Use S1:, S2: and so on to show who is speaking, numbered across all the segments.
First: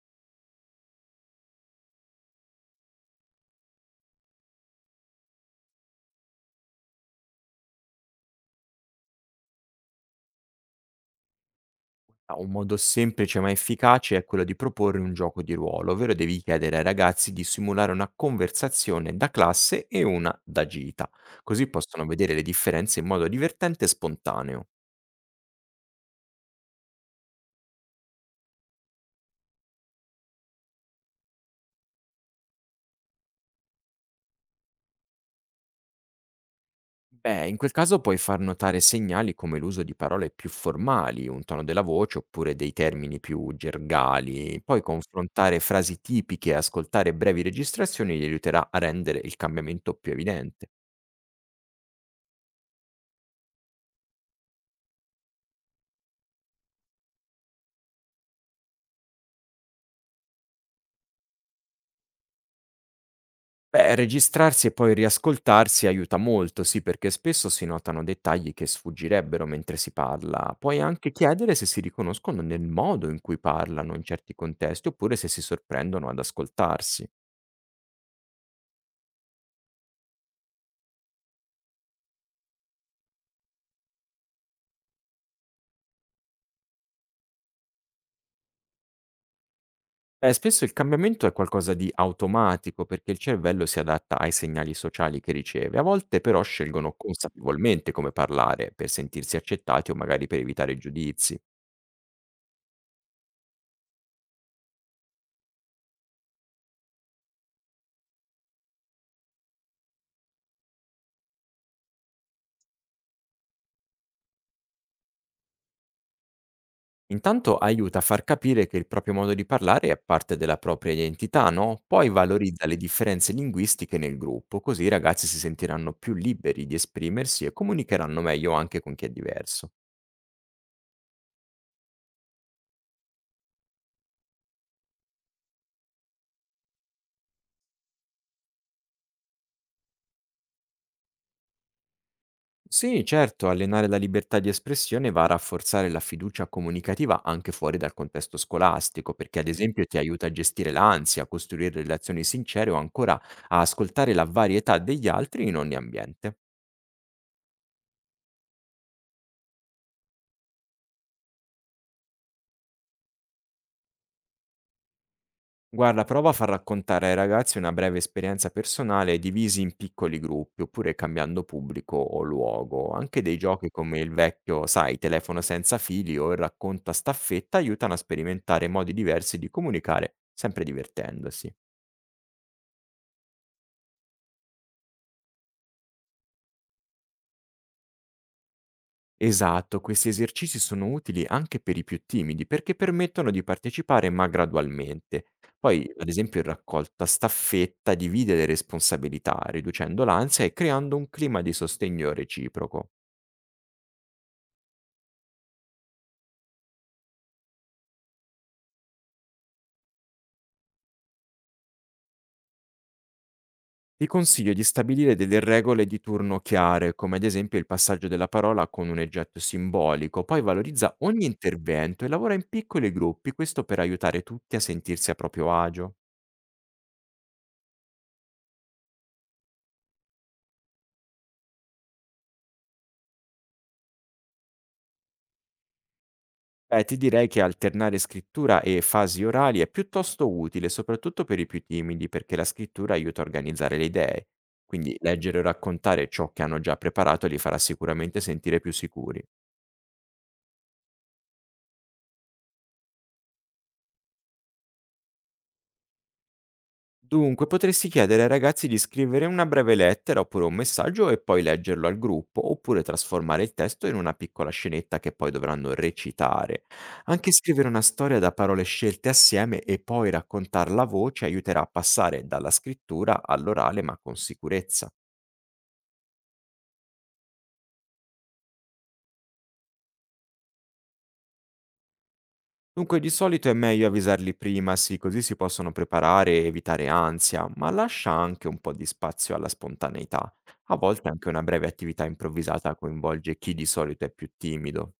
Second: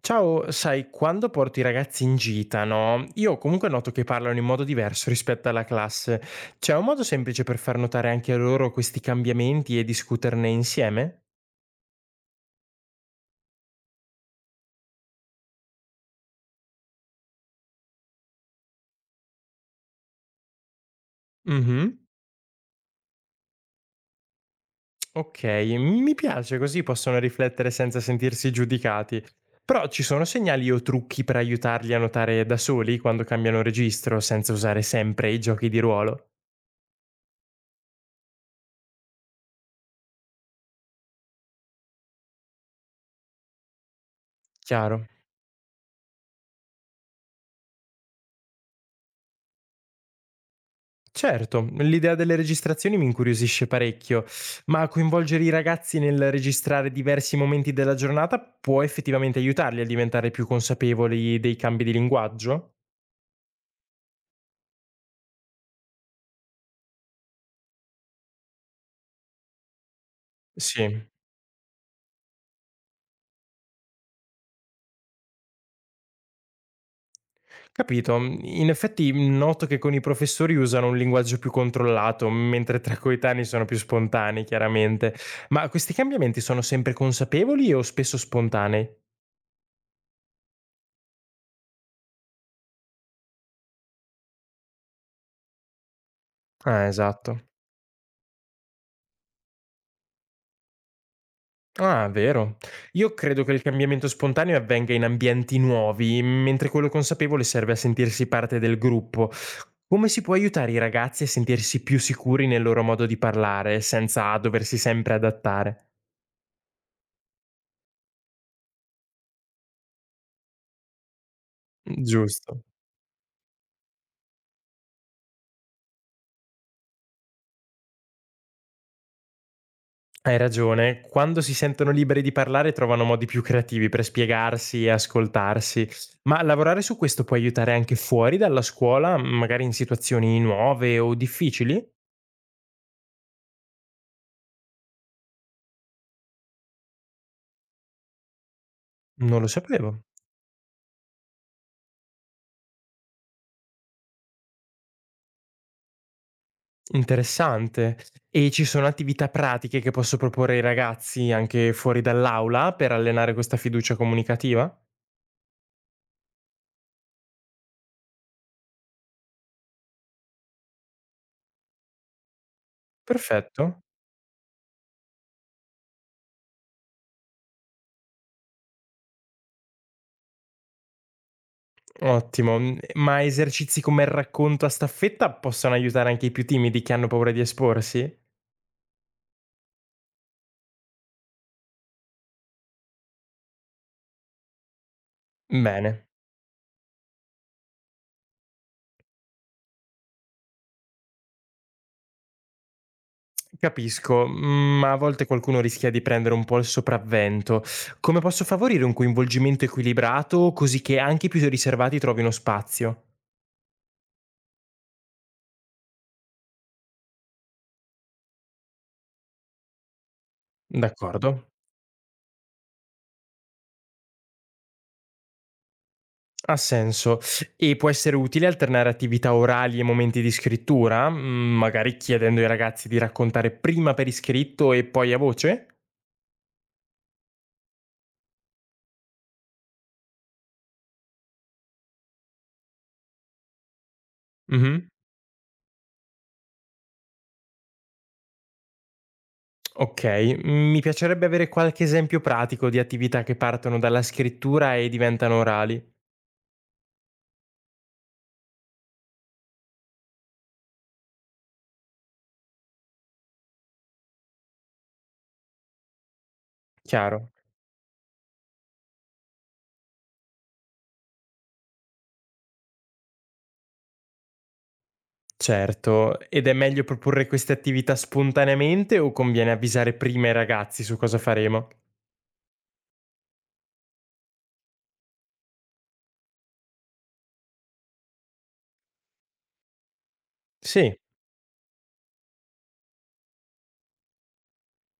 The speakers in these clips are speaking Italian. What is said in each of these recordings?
S1: Ciao, sai, quando porto i ragazzi in gita, no? Io comunque noto che parlano in modo diverso rispetto alla classe. C'è un modo semplice per far notare anche a loro questi cambiamenti e discuterne insieme?
S2: Ah, un modo semplice ma efficace è quello di proporre un gioco di ruolo, ovvero devi chiedere ai ragazzi di simulare una conversazione da classe e una da gita, così
S1: Mhm.
S2: possono vedere le differenze in modo divertente e spontaneo.
S1: Ok, mi piace, così possono riflettere senza sentirsi giudicati. Però ci sono segnali o trucchi per aiutarli a notare da soli quando cambiano registro senza usare sempre i giochi di ruolo?
S2: Beh, in quel caso puoi far notare segnali come l'uso di parole più formali, un tono della voce oppure dei termini più gergali. Poi
S1: Chiaro.
S2: confrontare frasi tipiche e ascoltare brevi registrazioni gli aiuterà a rendere il cambiamento più evidente.
S1: Certo, l'idea delle registrazioni mi incuriosisce parecchio, ma coinvolgere i ragazzi nel registrare diversi momenti della giornata può effettivamente aiutarli a diventare più consapevoli dei cambi di linguaggio?
S2: Beh, registrarsi e poi riascoltarsi aiuta molto, sì, perché spesso si notano dettagli che sfuggirebbero mentre si parla. Puoi
S1: Sì,
S2: anche chiedere se si riconoscono nel modo in cui parlano in certi contesti, oppure se si sorprendono ad ascoltarsi.
S1: capito. In effetti noto che con i professori usano un linguaggio più controllato, mentre tra coetanei sono più spontanei, chiaramente. Ma questi cambiamenti sono sempre consapevoli o spesso spontanei?
S2: Spesso il cambiamento è qualcosa di automatico, perché il cervello si adatta ai segnali sociali che riceve. A volte però
S1: Ah,
S2: scelgono
S1: esatto.
S2: consapevolmente come parlare, per sentirsi accettati o magari per evitare giudizi.
S1: Ah, vero. Io credo che il cambiamento spontaneo avvenga in ambienti nuovi, mentre quello consapevole serve a sentirsi parte del gruppo. Come si può aiutare i ragazzi a sentirsi più sicuri nel loro modo di parlare, senza doversi sempre adattare?
S2: Intanto aiuta a far capire che il proprio modo di parlare è parte della propria identità, no? Poi
S1: Giusto.
S2: valorizza le differenze linguistiche nel gruppo, così i ragazzi si sentiranno più liberi di esprimersi e comunicheranno meglio anche con chi è diverso.
S1: Hai ragione, quando si sentono liberi di parlare trovano modi più creativi per spiegarsi e ascoltarsi, ma lavorare su questo può aiutare anche fuori dalla scuola, magari in situazioni nuove o difficili?
S2: Sì, certo, allenare la libertà di espressione va a rafforzare la fiducia comunicativa anche fuori dal contesto scolastico, perché
S1: Non
S2: ad
S1: lo
S2: esempio
S1: sapevo.
S2: ti aiuta a gestire l'ansia, a costruire relazioni sincere o ancora a ascoltare la varietà degli altri in ogni ambiente.
S1: Interessante. E ci sono attività pratiche che posso proporre ai ragazzi anche fuori dall'aula per allenare questa fiducia comunicativa?
S2: Guarda, prova a far raccontare ai ragazzi una breve esperienza personale divisi in piccoli gruppi, oppure cambiando pubblico o luogo. Anche dei
S1: Perfetto,
S2: giochi come il vecchio, sai, telefono senza fili o il racconta staffetta aiutano a sperimentare modi diversi di comunicare, sempre divertendosi.
S1: ottimo. Ma esercizi come il racconto a staffetta possono aiutare anche i più timidi che hanno paura di esporsi?
S2: Esatto, questi esercizi sono utili anche per i più timidi perché permettono di partecipare ma gradualmente. Poi,
S1: Bene,
S2: ad esempio, il raccolta staffetta divide le responsabilità, riducendo l'ansia e creando un clima di sostegno reciproco.
S1: capisco, ma a volte qualcuno rischia di prendere un po' il sopravvento. Come posso favorire un coinvolgimento equilibrato così che anche i più riservati trovino spazio?
S2: Ti consiglio di stabilire delle regole di turno chiare, come ad esempio il passaggio della parola con un oggetto simbolico, poi valorizza ogni
S1: D'accordo.
S2: intervento e lavora in piccoli gruppi, questo per aiutare tutti a sentirsi a proprio agio.
S1: Ha senso. E può essere utile alternare attività orali e momenti di scrittura, magari chiedendo ai ragazzi di raccontare prima per iscritto e poi a voce?
S2: Beh, ti direi che alternare scrittura e fasi orali è piuttosto utile, soprattutto per i più timidi, perché la scrittura aiuta a organizzare le idee.
S1: Mhm.
S2: Quindi leggere o raccontare ciò che hanno già preparato li farà sicuramente sentire più sicuri.
S1: Ok, mi piacerebbe avere qualche esempio pratico di attività che partono dalla scrittura e diventano orali.
S2: Dunque, potresti chiedere ai ragazzi di scrivere una breve lettera oppure un messaggio e poi leggerlo al gruppo, oppure trasformare il testo in una piccola scenetta che poi dovranno recitare.
S1: Chiaro.
S2: Anche scrivere una storia da parole scelte assieme e poi raccontarla a voce aiuterà a passare dalla scrittura all'orale ma con sicurezza.
S1: Certo, ed è meglio proporre queste attività spontaneamente o conviene avvisare prima i ragazzi su cosa faremo?
S2: Dunque, di solito è meglio avvisarli prima, sì, così si possono preparare e evitare ansia, ma lascia anche un po' di spazio alla spontaneità. A
S1: Sì.
S2: volte anche una breve attività improvvisata coinvolge chi di solito è più timido.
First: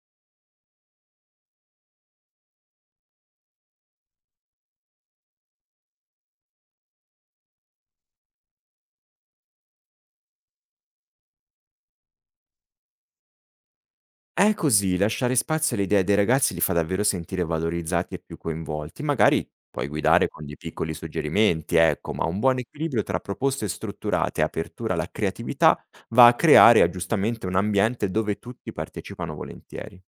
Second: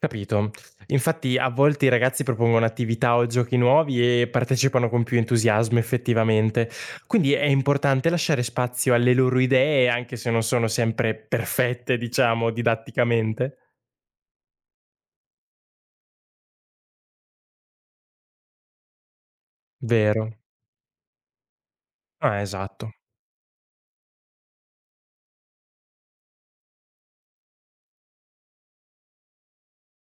S1: Capito. Infatti a volte i ragazzi propongono attività o giochi nuovi e partecipano con più entusiasmo effettivamente. Quindi è importante lasciare spazio alle loro idee, anche se non sono sempre perfette, diciamo, didatticamente.
S2: È così, lasciare spazio alle idee dei ragazzi li fa davvero sentire valorizzati e più coinvolti. Magari puoi guidare
S1: Vero.
S2: con dei piccoli suggerimenti, ecco, ma un
S1: Ah,
S2: buon
S1: esatto.
S2: equilibrio tra proposte strutturate e apertura alla creatività va a creare giustamente un ambiente dove tutti partecipano volentieri.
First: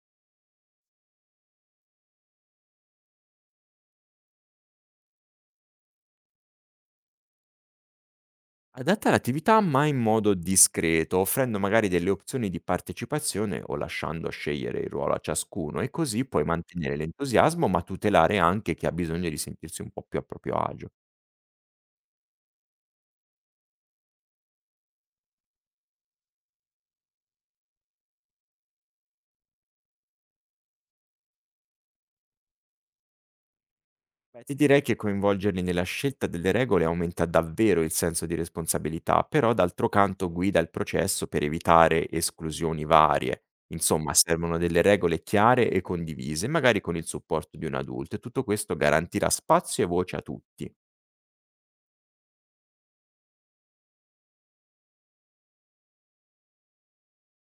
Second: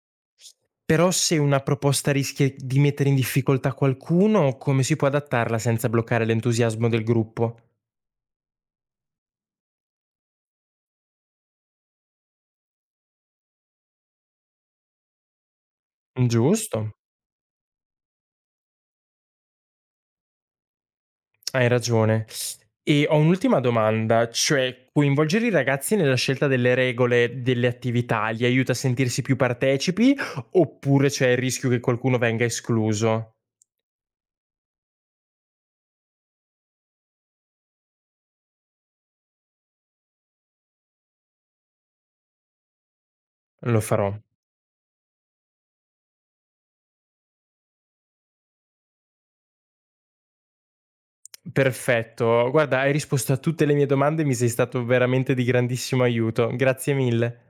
S1: Però se una proposta rischia di mettere in difficoltà qualcuno, come si può adattarla senza bloccare l'entusiasmo del gruppo?
S2: Adatta l'attività ma in modo discreto, offrendo magari delle opzioni di partecipazione o lasciando scegliere il ruolo a ciascuno e così puoi
S1: Giusto.
S2: mantenere l'entusiasmo ma tutelare anche chi ha bisogno di sentirsi un po' più a proprio agio.
S1: Hai ragione. E ho un'ultima domanda, cioè coinvolgere i ragazzi nella scelta delle regole delle attività li aiuta a sentirsi più partecipi oppure c'è il rischio che qualcuno venga escluso?
S2: Beh, ti direi che coinvolgerli nella scelta delle regole aumenta davvero il senso di responsabilità, però d'altro canto guida il processo per evitare esclusioni varie.
S1: Lo
S2: Insomma,
S1: farò.
S2: servono delle regole chiare e condivise, magari con il supporto di un adulto, e tutto questo garantirà spazio e voce a tutti.
S1: Perfetto. Guarda, hai risposto a tutte le mie domande e mi sei stato veramente di grandissimo aiuto. Grazie mille.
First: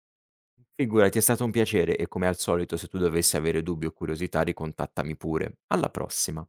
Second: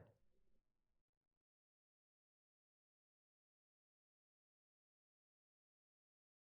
S2: Figurati, è stato un piacere e come al solito se tu dovessi avere dubbi o curiosità ricontattami pure. Alla prossima.